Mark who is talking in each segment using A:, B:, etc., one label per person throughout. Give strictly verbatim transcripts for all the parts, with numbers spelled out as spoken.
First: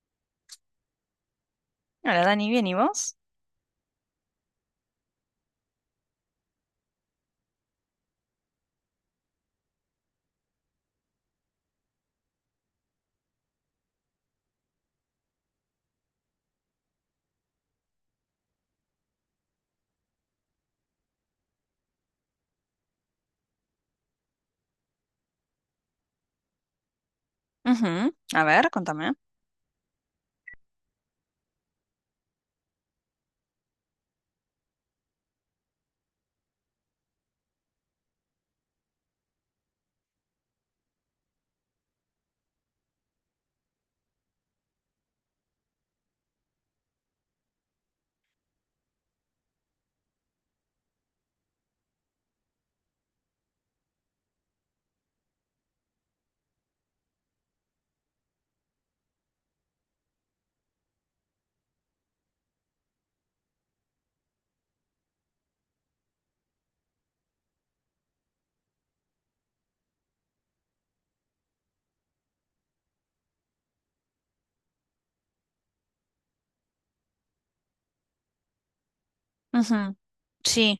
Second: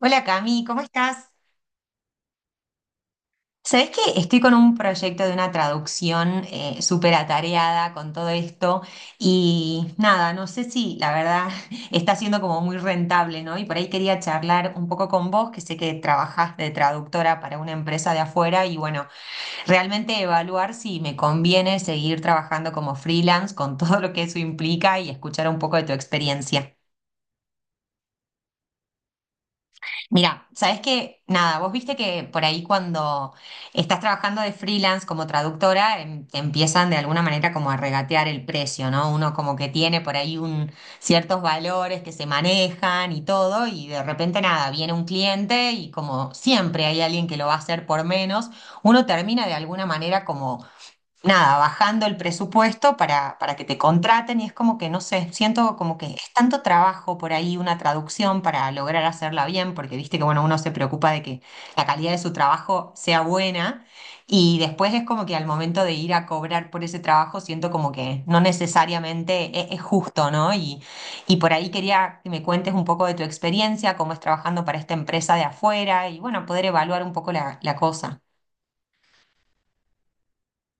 A: Hola Cami, ¿cómo estás?
B: Hola Dani, ¿bien y vos?
A: Sabés que estoy con un proyecto de una traducción eh, súper atareada con todo esto y nada, no sé si la verdad está siendo como muy rentable, ¿no? Y por ahí quería charlar un poco con vos, que sé que trabajás de traductora para una empresa de afuera y bueno, realmente evaluar si me conviene seguir trabajando como freelance con todo lo que eso implica y escuchar un poco de tu experiencia.
B: Ujú. A ver, contame.
A: Mira, sabes que nada, vos viste que por ahí cuando estás trabajando de freelance como traductora, em- te empiezan de alguna manera como a regatear el precio, ¿no? Uno como que tiene por ahí un, ciertos valores que se manejan y todo, y de repente nada, viene un cliente y como siempre hay alguien que lo va a hacer por menos, uno termina de alguna manera como nada, bajando el presupuesto para, para que te contraten y es como que, no sé, siento como que es tanto trabajo por ahí una traducción para lograr hacerla bien, porque viste que, bueno, uno se preocupa de que la calidad de su trabajo sea buena y después es como que al momento de ir a cobrar por ese trabajo siento como que no necesariamente es, es justo, ¿no? Y, y por ahí quería que me cuentes un poco de tu experiencia, cómo es trabajando para esta empresa de afuera y, bueno, poder evaluar un poco la, la cosa.
B: Ujú. Sí,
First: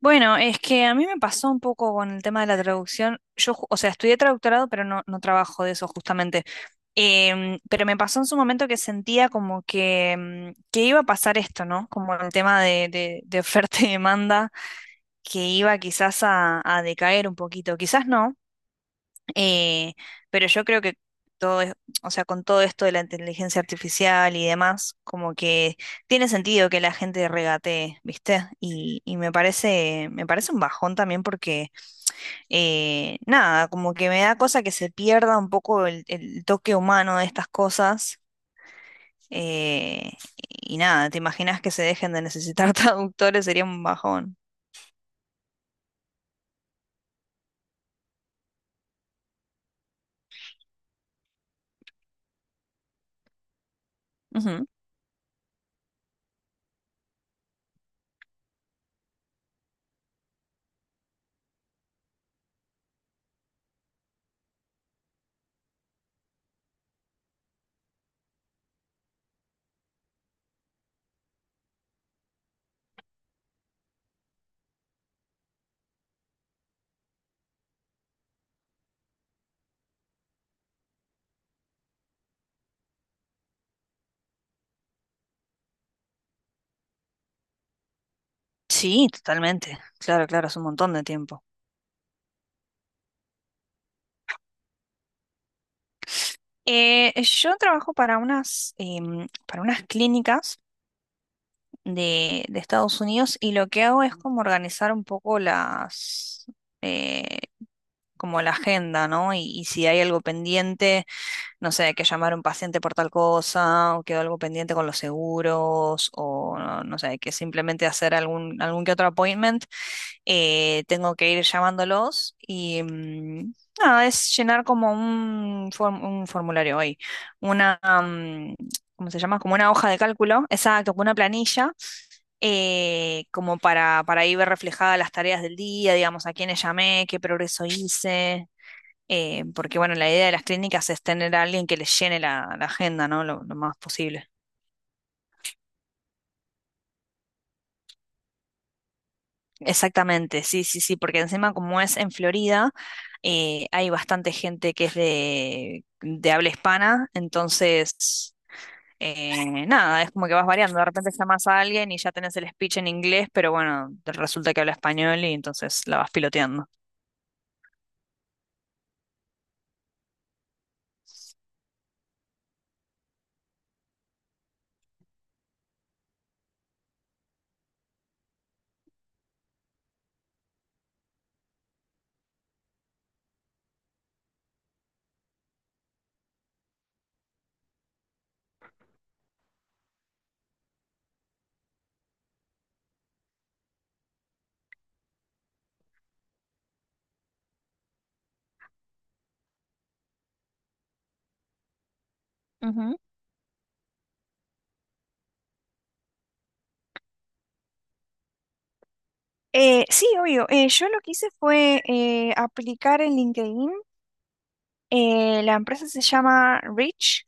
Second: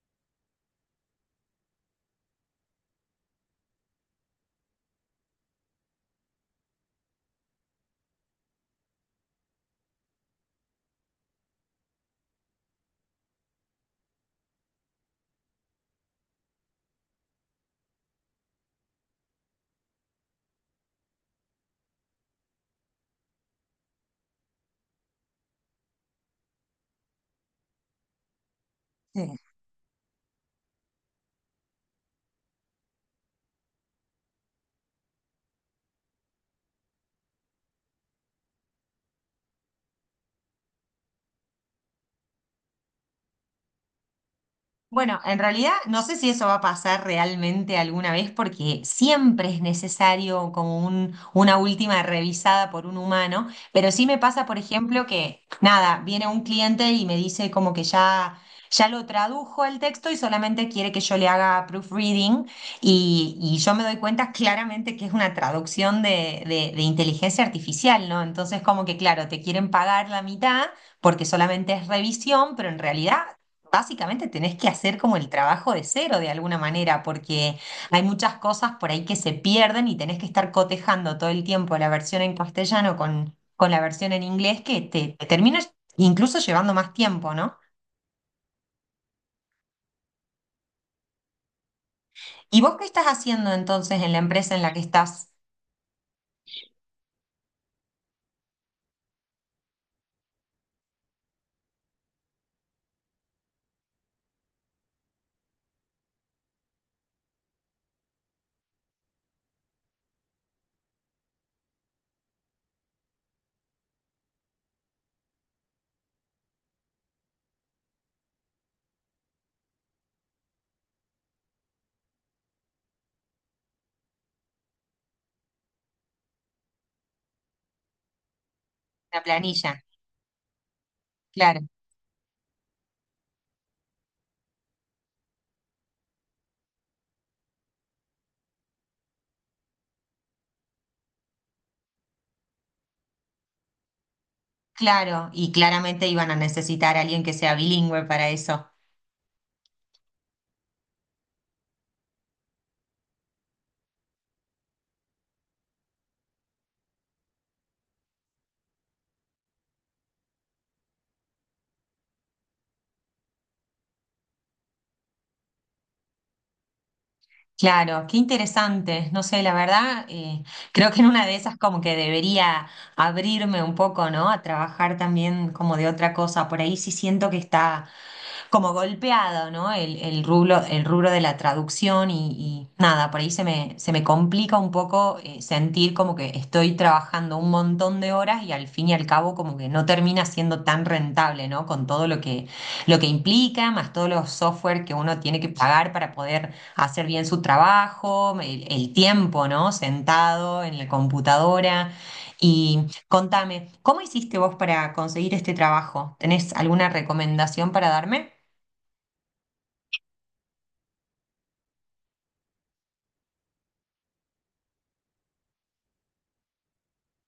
B: bueno, es que a mí me pasó un poco con el tema de la traducción. Yo, ju- o sea, estudié traductorado, pero no, no trabajo de eso justamente. Em, pero me pasó en su momento que sentía como que, em, que iba a pasar esto, ¿no? Como el tema de, de- de oferta y demanda, que iba quizás a, a decaer un poquito. Quizás no. Eh, pero yo creo que todo es, o sea, con todo esto de la inteligencia artificial y demás, como que tiene sentido que la gente regatee, ¿viste? Y, y me parece, me parece un bajón también porque eh, nada, como que me da cosa que se pierda un poco el, el toque humano de estas cosas. eh, y nada, ¿te imaginas que se dejen de necesitar traductores? Sería un bajón.
A: Bueno, en realidad no sé si eso va a pasar realmente alguna vez porque siempre es necesario como un, una última revisada por un humano, pero sí me pasa, por
B: Ujú.
A: ejemplo, que nada, viene un cliente y me dice como que ya, ya lo tradujo el texto y solamente quiere que yo le haga proofreading y, y yo me doy cuenta claramente que es una traducción de, de de inteligencia artificial, ¿no? Entonces como que claro, te quieren pagar la mitad porque solamente es revisión, pero en realidad... Básicamente tenés que hacer como el trabajo de cero de alguna manera, porque hay muchas cosas por ahí que se pierden y tenés que estar cotejando todo el tiempo la versión en castellano con, con la versión en inglés que te, te termina incluso llevando más tiempo, ¿no?
B: Sí, totalmente. Claro, claro, es un montón de tiempo.
A: ¿Y vos qué estás haciendo entonces en la empresa en la que estás?
B: Eh, yo trabajo para unas, em, para unas clínicas de, de Estados Unidos, y lo que hago es como organizar un poco las, eh, como la agenda, ¿no? Y, y si hay algo pendiente, no sé, que llamar a un paciente por tal cosa, o quedó algo pendiente con los seguros, o no, no sé, que simplemente hacer algún, algún que otro appointment. Eh, tengo que ir llamándolos y mm, nada, es llenar como un, form- un formulario hoy, una, mm, ¿cómo se
A: La
B: llama? Como una
A: planilla.
B: hoja de cálculo, exacto, como una
A: Claro,
B: planilla, eh, como para, para ahí ver reflejadas las tareas del día, digamos, a quiénes llamé, qué progreso hice. Eh, porque bueno, la idea de las clínicas es tener a alguien que les llene la, la agenda, ¿no? Lo, lo más posible.
A: claro, y claramente iban a necesitar a alguien que sea bilingüe para eso.
B: Exactamente, sí, sí, sí, porque encima como es en Florida, eh, hay bastante gente que es de, de habla hispana. Entonces, eh, nada, es como que vas variando, de repente llamas a alguien y ya tenés el speech en inglés, pero bueno, resulta que habla español y entonces la vas piloteando.
A: Claro, qué interesante. No sé, la verdad, eh, creo que en una de esas como que debería abrirme un poco, ¿no? A trabajar también como de otra cosa. Por ahí sí siento que está como golpeado, ¿no? El, el rubro, el rubro de la traducción y, y nada, por ahí se me, se me complica un poco eh, sentir como que estoy trabajando un montón de horas y al fin y al cabo como que no termina siendo tan rentable, ¿no? Con todo lo que, lo que implica, más todos los software que uno tiene que pagar para poder hacer bien su trabajo, el, el tiempo, ¿no? Sentado en la computadora. Y
B: Ujú.
A: contame, ¿cómo hiciste vos para conseguir este trabajo? ¿Tenés alguna recomendación para darme?
B: Eh, sí, obvio. Eh, yo lo que hice fue eh, aplicar en LinkedIn. Eh, la empresa se llama Rich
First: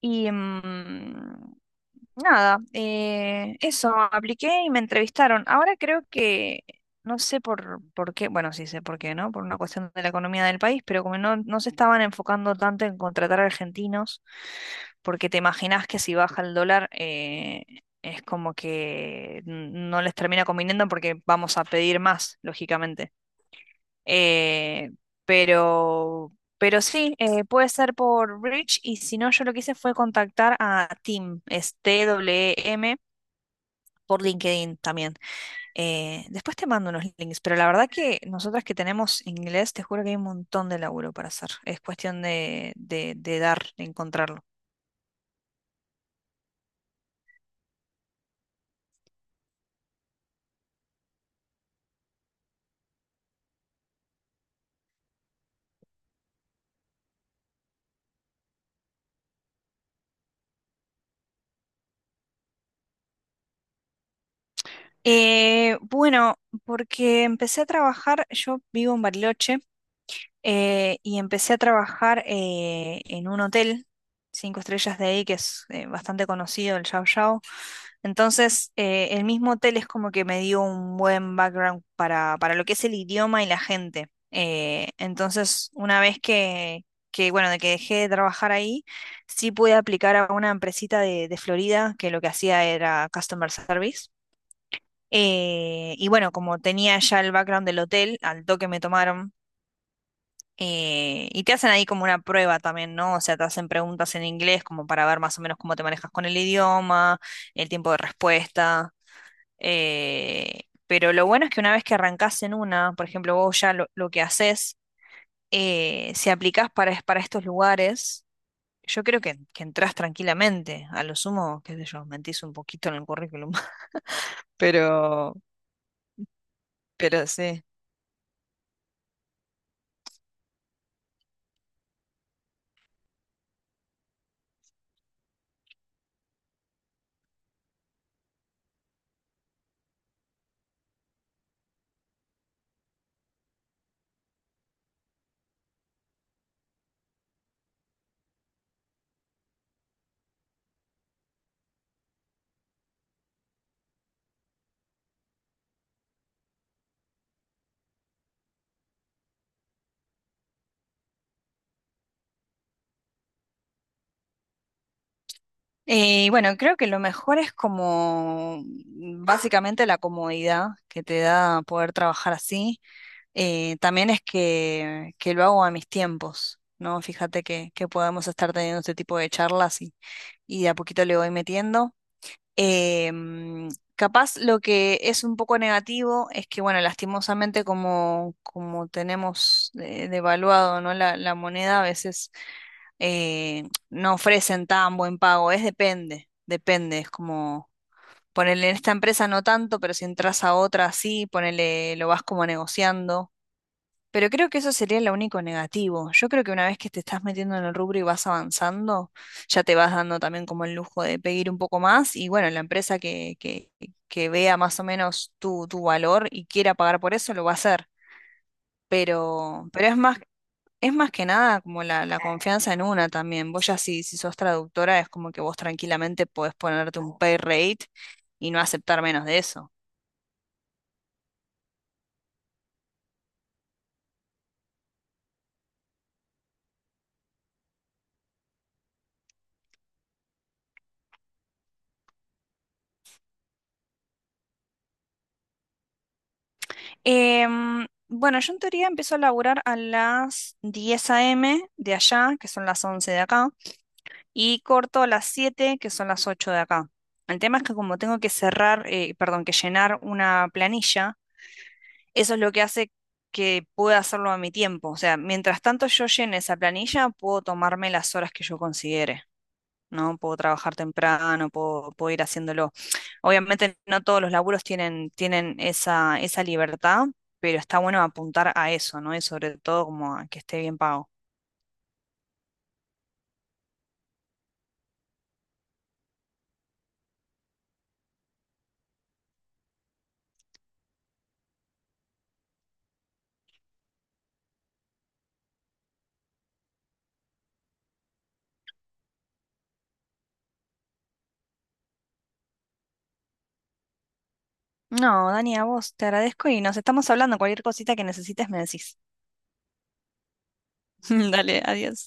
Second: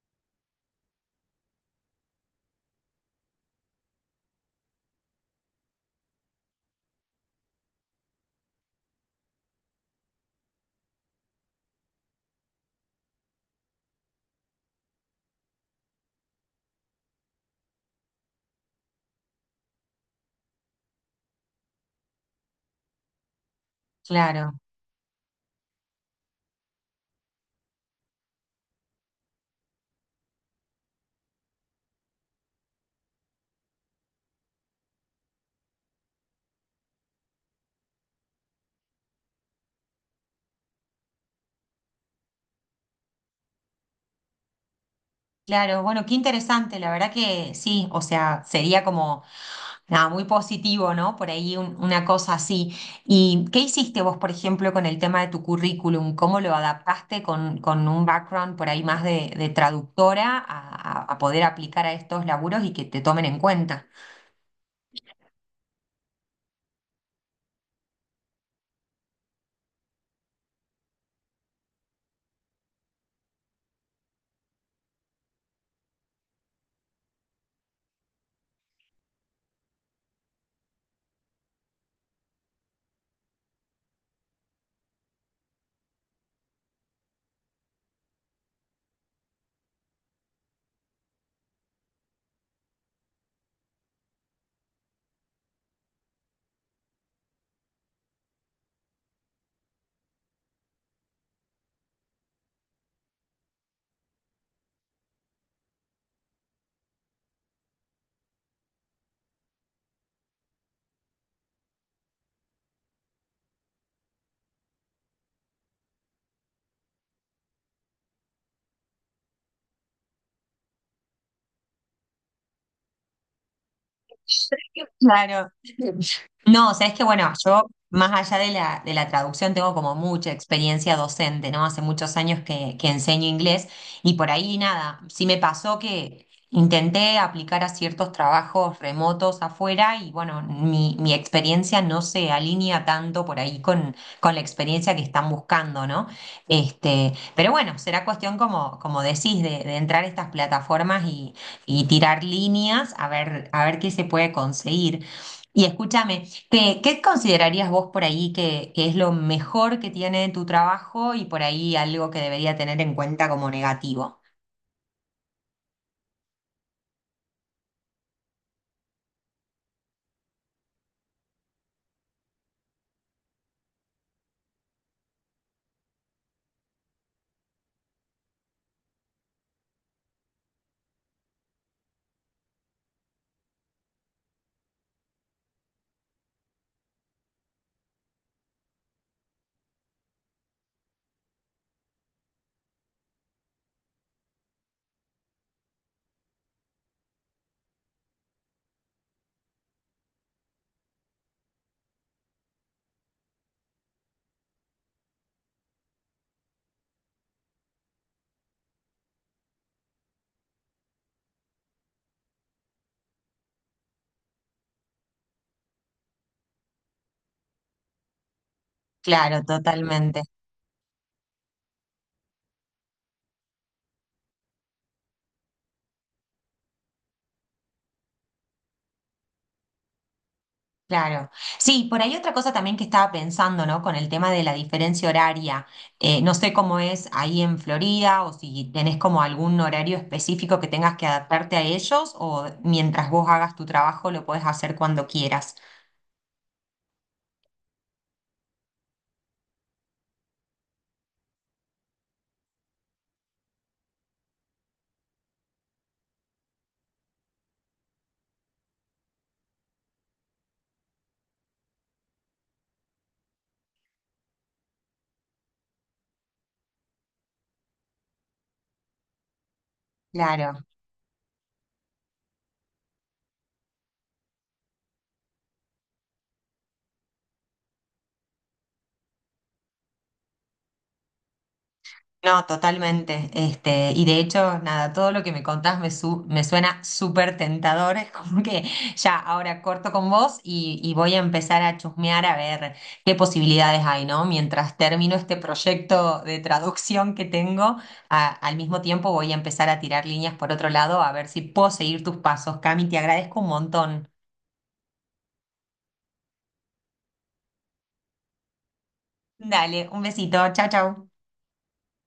B: y mm, nada, eh, eso, apliqué y me entrevistaron. Ahora creo que, no sé por, por qué, bueno, sí sé por qué, ¿no? Por una cuestión de la economía del país, pero como no, no se estaban enfocando tanto en contratar argentinos, porque te imaginás que si baja el dólar, eh, es como que n- no les termina conviniendo porque vamos a pedir más, lógicamente.
A: Claro,
B: Eh, pero, pero sí, eh, puede ser por Bridge, y si no, yo lo que hice fue contactar a Tim, es t W M por LinkedIn también. Eh, después te mando unos links, pero la verdad que nosotras que tenemos inglés, te juro que hay un montón de laburo para hacer. Es cuestión de, de, de dar, de encontrarlo.
A: claro. Bueno, qué interesante. La verdad que sí, o sea, sería como nada, muy positivo, ¿no? Por ahí un- una cosa así. ¿Y qué hiciste vos, por ejemplo, con el tema de tu currículum? ¿Cómo lo adaptaste con, con un background por ahí más de, de traductora a, a- a poder aplicar a estos laburos y que te tomen en cuenta?
B: Eh, bueno, porque empecé a trabajar, yo vivo en Bariloche. Eh, y empecé a trabajar eh, en un hotel, cinco estrellas de ahí, que es eh, bastante conocido, el Yao Yao. Entonces, eh, el mismo hotel es como que me dio un buen background para, para lo que es el idioma y la gente. Eh, entonces, una vez que, que, bueno, de que dejé de trabajar ahí, sí pude aplicar a una empresita de, de Florida que lo que hacía era customer service. Eh, y bueno, como tenía ya el background del hotel, al toque me tomaron. Eh, y te hacen ahí como una prueba también, ¿no? O sea, te hacen preguntas en inglés como para ver más o menos cómo te manejas con el idioma, el tiempo de respuesta. Eh, pero lo bueno es que una vez que arrancás en una, por ejemplo, vos ya lo, lo que haces, eh, si aplicás para, es- para estos lugares, yo creo que, que entrás tranquilamente. A lo sumo, qué sé yo, mentís un poquito en el currículum. Pero,
A: Claro. No, sabes que
B: pero
A: bueno,
B: sí.
A: yo más allá de la, de la traducción tengo como mucha experiencia docente, ¿no? Hace muchos años que, que enseño inglés y por ahí nada, sí me pasó que intenté aplicar a ciertos trabajos remotos afuera y bueno, mi, mi experiencia no se alinea tanto por ahí con, con la experiencia que están buscando, ¿no? Este, pero bueno, será cuestión como, como decís, de, de entrar a estas plataformas y tirar líneas a ver, a ver qué se puede conseguir. Y escúchame, ¿qué, qué considerarías vos por ahí que, que es lo mejor que tiene tu trabajo y por ahí algo que debería tener en cuenta como negativo?
B: Eh, bueno, creo que lo mejor es como mm, básicamente la comodidad que te da poder trabajar así. Eh, también es que, que lo hago a mis tiempos, ¿no? Fíjate que, que podemos estar teniendo este tipo de charlas, y, y de a poquito le voy metiendo. Em, Capaz lo que es un poco negativo es que, bueno, lastimosamente como, como tenemos eh, devaluado, ¿no?, La, la moneda, a veces eh, no ofrecen tan buen pago. Es depende, depende. Es como ponerle en esta empresa no tanto, pero si entras a otra sí, ponele, lo vas como negociando. Pero creo que eso sería lo único negativo. Yo creo que una vez que te estás metiendo en el rubro y vas avanzando, ya te vas dando también como el lujo de pedir un poco más, y bueno, la empresa que, que, que vea más o menos tu, tu valor y quiera pagar por eso, lo va a hacer.
A: Claro,
B: Pero, pero es más,
A: totalmente.
B: es más que nada como la, la confianza en una también. Vos ya si, si sos traductora es como que vos tranquilamente podés ponerte un pay rate y no aceptar menos de eso.
A: Claro. Sí, por ahí otra cosa también que estaba pensando, ¿no? Con el tema de la diferencia horaria. Eh, no sé cómo es ahí en Florida o si tenés como algún horario específico que tengas que adaptarte a ellos o mientras vos hagas tu trabajo lo podés hacer cuando quieras.
B: Em, bueno, yo en teoría empiezo a laburar a las diez a m de allá, que son las once de acá, y corto a las siete, que son las ocho de acá. El tema es que como tengo que cerrar, eh, perdón, que llenar una planilla, eso es lo que hace que pueda hacerlo a mi tiempo. O sea, mientras tanto yo llene esa planilla, puedo tomarme las horas que yo considere, ¿no? Puedo
A: Claro.
B: trabajar temprano, puedo, puedo ir haciéndolo. Obviamente no todos los laburos tienen, tienen esa, esa libertad, pero está bueno apuntar a eso, ¿no? Y sobre todo como a que esté bien pago.
A: No, totalmente. Este, y de hecho, nada, todo lo que me contás me, su- me suena súper tentador. Es como que ya ahora corto con vos y, y voy a empezar a chusmear a ver qué posibilidades hay, ¿no? Mientras termino este proyecto de traducción que tengo, a- al mismo tiempo voy a empezar a tirar líneas por otro lado a ver si puedo seguir tus pasos. Cami, te agradezco un montón.
B: No, Dani, a vos te agradezco y nos estamos hablando. Cualquier cosita que necesites me decís.
A: Dale, un besito. Chau, chau.
B: Dale, adiós.